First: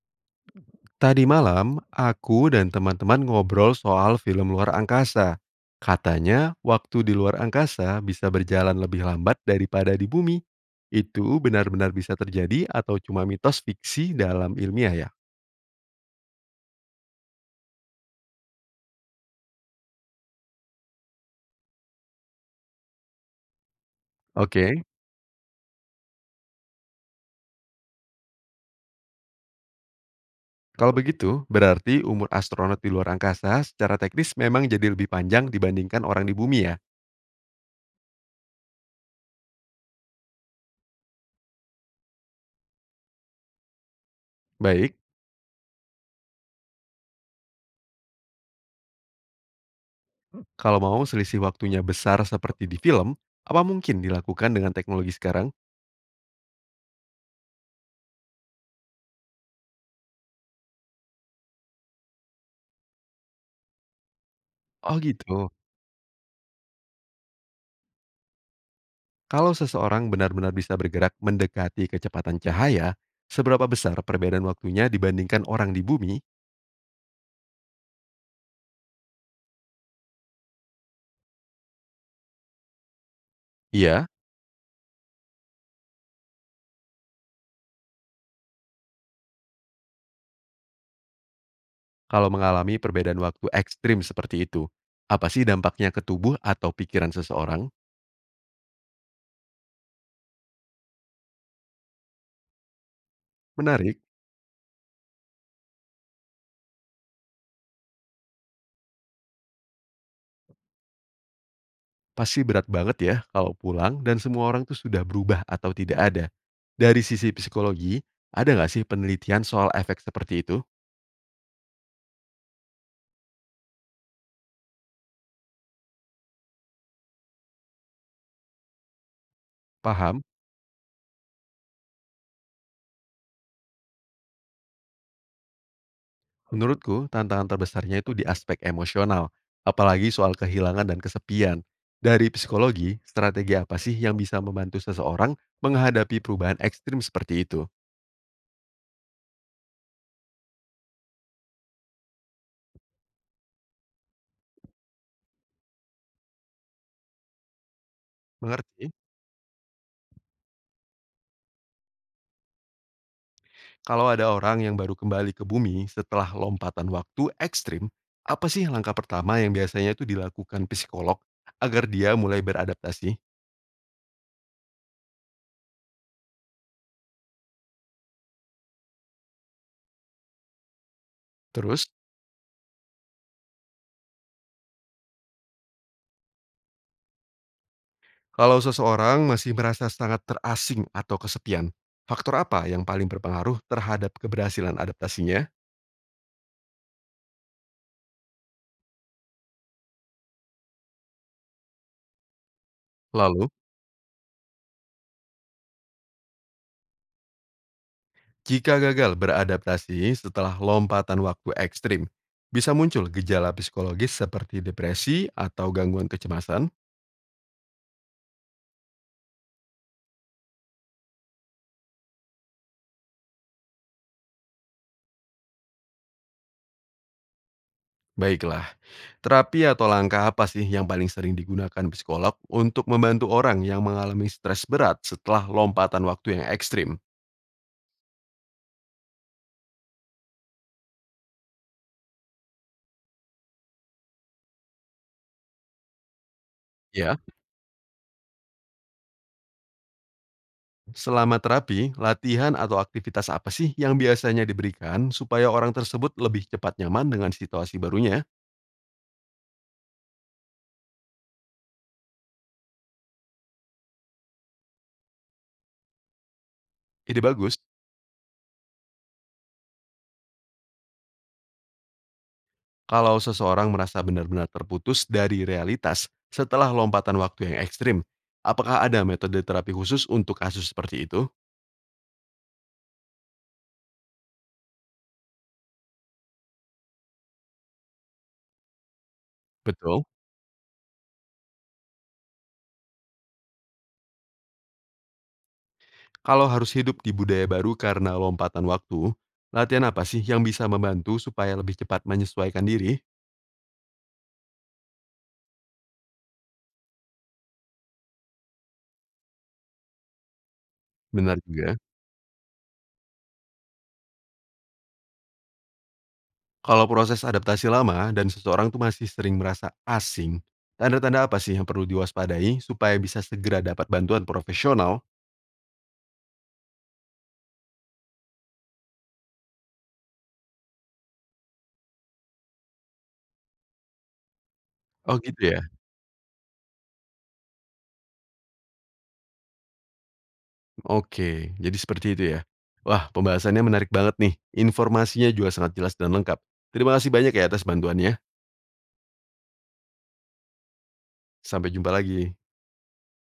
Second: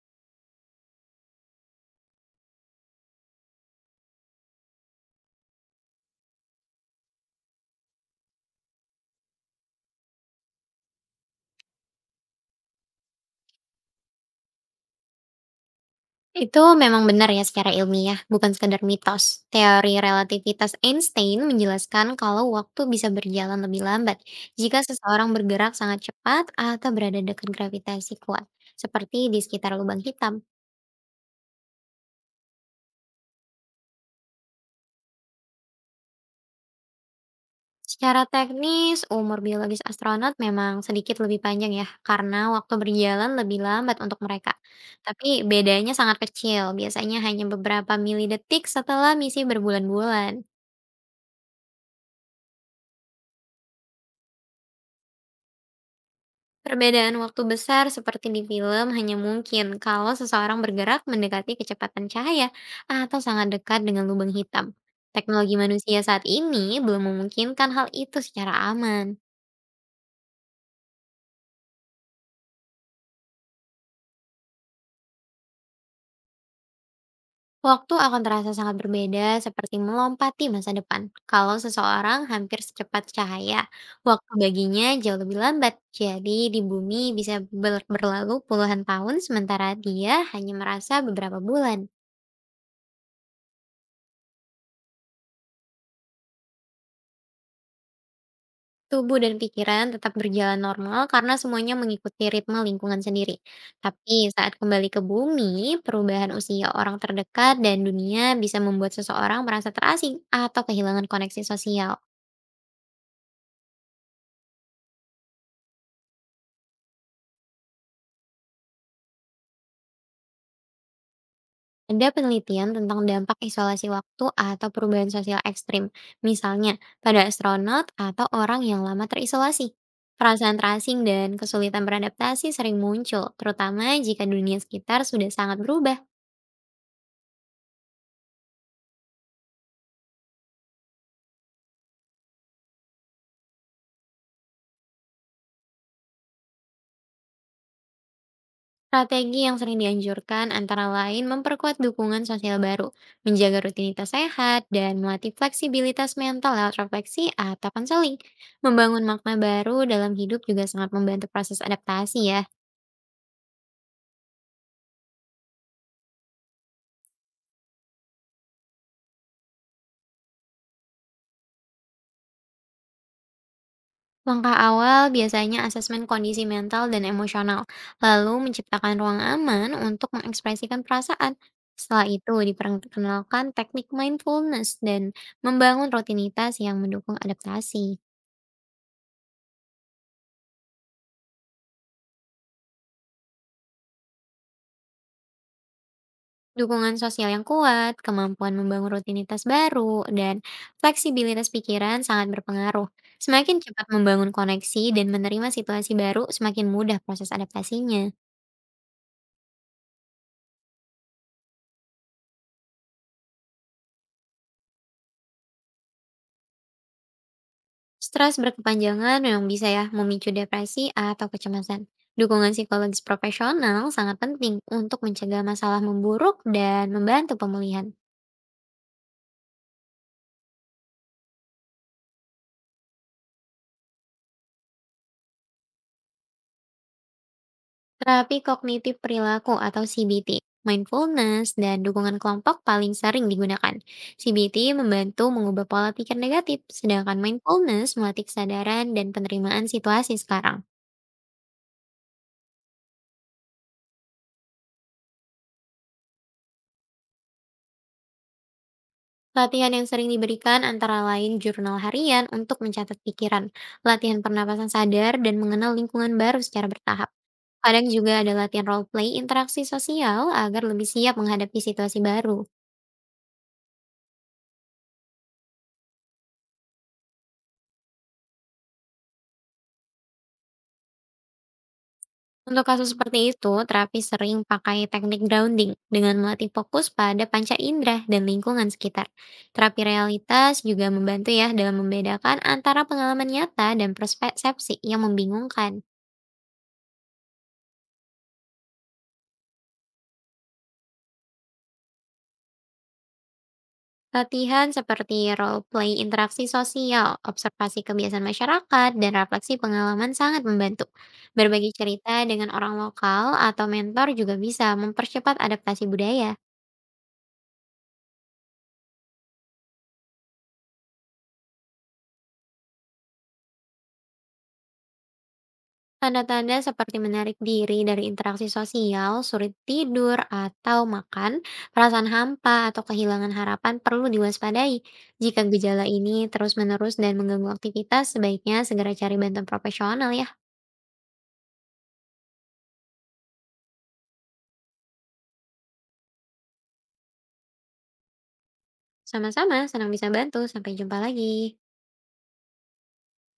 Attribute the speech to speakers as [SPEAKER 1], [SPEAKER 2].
[SPEAKER 1] Tadi malam, aku dan teman-teman ngobrol soal film luar angkasa. Katanya, waktu di luar angkasa bisa berjalan lebih lambat daripada di bumi. Itu benar-benar bisa terjadi atau cuma mitos fiksi dalam ilmiah ya?
[SPEAKER 2] Itu memang benar ya secara ilmiah, bukan sekedar mitos. Teori relativitas Einstein menjelaskan kalau waktu bisa berjalan lebih lambat jika
[SPEAKER 1] Oke,
[SPEAKER 2] seseorang bergerak sangat cepat atau berada dekat gravitasi kuat, seperti di sekitar lubang hitam.
[SPEAKER 1] kalau begitu, berarti umur astronot di luar angkasa secara teknis memang jadi lebih panjang dibandingkan orang di bumi ya?
[SPEAKER 2] Secara teknis, umur biologis astronot memang sedikit lebih panjang ya, karena waktu berjalan lebih lambat untuk mereka.
[SPEAKER 1] Baik,
[SPEAKER 2] Tapi bedanya sangat kecil, biasanya hanya beberapa milidetik setelah misi berbulan-bulan.
[SPEAKER 1] kalau mau selisih waktunya besar seperti di film, apa mungkin dilakukan dengan teknologi sekarang?
[SPEAKER 2] Perbedaan waktu besar seperti di film hanya mungkin kalau seseorang bergerak mendekati kecepatan cahaya atau sangat dekat dengan lubang hitam.
[SPEAKER 1] Oh gitu.
[SPEAKER 2] Teknologi manusia saat ini belum memungkinkan hal itu secara aman.
[SPEAKER 1] Kalau seseorang benar-benar bisa bergerak mendekati kecepatan cahaya, seberapa besar perbedaan waktunya dibandingkan orang di bumi?
[SPEAKER 2] Waktu akan terasa sangat berbeda seperti melompati masa depan. Kalau seseorang hampir secepat cahaya,
[SPEAKER 1] Iya,
[SPEAKER 2] waktu baginya jauh lebih lambat. Jadi di bumi bisa berlalu puluhan tahun sementara dia hanya merasa beberapa bulan.
[SPEAKER 1] kalau mengalami perbedaan waktu ekstrim seperti itu. Apa sih dampaknya ke tubuh atau pikiran seseorang?
[SPEAKER 2] Tubuh dan pikiran tetap berjalan normal karena semuanya mengikuti ritme lingkungan sendiri.
[SPEAKER 1] Menarik,
[SPEAKER 2] Tapi saat kembali ke bumi, perubahan usia orang terdekat dan dunia bisa membuat seseorang merasa terasing atau kehilangan koneksi sosial.
[SPEAKER 1] pasti berat banget ya kalau pulang dan semua orang tuh sudah berubah atau tidak ada. Dari sisi psikologi, ada nggak sih penelitian soal efek seperti itu?
[SPEAKER 2] Ada penelitian tentang dampak isolasi waktu atau perubahan sosial ekstrim, misalnya pada astronot atau orang yang lama terisolasi.
[SPEAKER 1] Paham?
[SPEAKER 2] Perasaan terasing dan kesulitan beradaptasi sering muncul, terutama jika dunia sekitar sudah sangat berubah.
[SPEAKER 1] Menurutku, tantangan terbesarnya itu di aspek emosional, apalagi soal kehilangan dan kesepian. Dari psikologi, strategi apa sih yang bisa membantu seseorang menghadapi perubahan ekstrim seperti itu?
[SPEAKER 2] Strategi yang sering dianjurkan antara lain memperkuat dukungan sosial baru, menjaga rutinitas sehat, dan melatih fleksibilitas mental lewat refleksi atau konseling.
[SPEAKER 1] Mengerti?
[SPEAKER 2] Membangun makna baru dalam hidup juga sangat membantu proses adaptasi ya.
[SPEAKER 1] Kalau ada orang yang baru kembali ke bumi setelah lompatan waktu ekstrim, apa sih langkah pertama yang biasanya itu dilakukan psikolog agar dia mulai beradaptasi?
[SPEAKER 2] Langkah awal biasanya asesmen kondisi mental dan emosional, lalu menciptakan ruang aman untuk mengekspresikan perasaan.
[SPEAKER 1] Terus,
[SPEAKER 2] Setelah itu diperkenalkan teknik mindfulness dan membangun rutinitas yang mendukung adaptasi.
[SPEAKER 1] kalau seseorang masih merasa sangat terasing atau kesepian, faktor apa yang paling berpengaruh terhadap keberhasilan adaptasinya?
[SPEAKER 2] Dukungan sosial yang kuat, kemampuan membangun rutinitas baru, dan fleksibilitas pikiran sangat berpengaruh.
[SPEAKER 1] Lalu,
[SPEAKER 2] Semakin cepat membangun koneksi dan menerima situasi baru, semakin mudah proses adaptasinya.
[SPEAKER 1] jika gagal beradaptasi setelah lompatan waktu ekstrim, bisa muncul gejala psikologis seperti depresi atau gangguan kecemasan.
[SPEAKER 2] Stres berkepanjangan memang bisa ya memicu depresi atau kecemasan. Dukungan psikologis profesional sangat penting untuk mencegah masalah memburuk dan membantu pemulihan.
[SPEAKER 1] Baiklah, terapi atau langkah apa sih yang paling sering digunakan psikolog untuk membantu orang yang mengalami stres berat setelah lompatan waktu yang ekstrim?
[SPEAKER 2] Terapi kognitif perilaku atau CBT, mindfulness, dan dukungan kelompok paling sering digunakan. CBT membantu mengubah pola pikir negatif, sedangkan
[SPEAKER 1] Ya,
[SPEAKER 2] mindfulness melatih kesadaran dan penerimaan situasi sekarang.
[SPEAKER 1] selama terapi, latihan atau aktivitas apa sih yang biasanya diberikan supaya orang tersebut lebih cepat nyaman dengan situasi barunya?
[SPEAKER 2] Latihan yang sering diberikan antara lain jurnal harian untuk mencatat pikiran, latihan pernapasan sadar, dan mengenal lingkungan baru secara bertahap.
[SPEAKER 1] Ide bagus.
[SPEAKER 2] Kadang juga ada latihan role play interaksi sosial agar lebih siap menghadapi situasi baru.
[SPEAKER 1] Kalau seseorang merasa benar-benar terputus dari realitas setelah lompatan waktu yang ekstrim, apakah ada metode terapi khusus untuk kasus seperti itu?
[SPEAKER 2] Untuk kasus seperti itu, terapi sering pakai teknik grounding dengan melatih fokus pada panca indera dan lingkungan sekitar. Terapi
[SPEAKER 1] Betul.
[SPEAKER 2] realitas juga membantu ya dalam membedakan antara pengalaman nyata dan persepsi yang membingungkan.
[SPEAKER 1] Kalau harus hidup di budaya baru karena lompatan waktu, latihan apa sih yang bisa membantu supaya lebih cepat menyesuaikan diri?
[SPEAKER 2] Latihan seperti role play interaksi sosial, observasi kebiasaan masyarakat, dan refleksi pengalaman sangat membantu.
[SPEAKER 1] Benar
[SPEAKER 2] Berbagi
[SPEAKER 1] juga.
[SPEAKER 2] cerita dengan orang lokal atau mentor juga bisa mempercepat adaptasi budaya.
[SPEAKER 1] Kalau proses adaptasi lama dan seseorang tuh masih sering merasa asing, tanda-tanda apa sih yang perlu diwaspadai supaya bisa segera dapat bantuan profesional?
[SPEAKER 2] Tanda-tanda seperti menarik diri dari interaksi sosial, sulit tidur atau makan, perasaan hampa atau kehilangan harapan perlu diwaspadai.
[SPEAKER 1] Oh
[SPEAKER 2] Jika
[SPEAKER 1] gitu ya.
[SPEAKER 2] gejala ini terus-menerus dan mengganggu aktivitas, sebaiknya segera cari bantuan profesional ya.
[SPEAKER 1] Oke, jadi seperti itu ya. Wah, pembahasannya menarik banget nih. Informasinya juga sangat jelas dan lengkap. Terima kasih banyak ya atas bantuannya.
[SPEAKER 2] Sama-sama, senang bisa bantu. Sampai jumpa lagi.
[SPEAKER 1] Sampai jumpa lagi.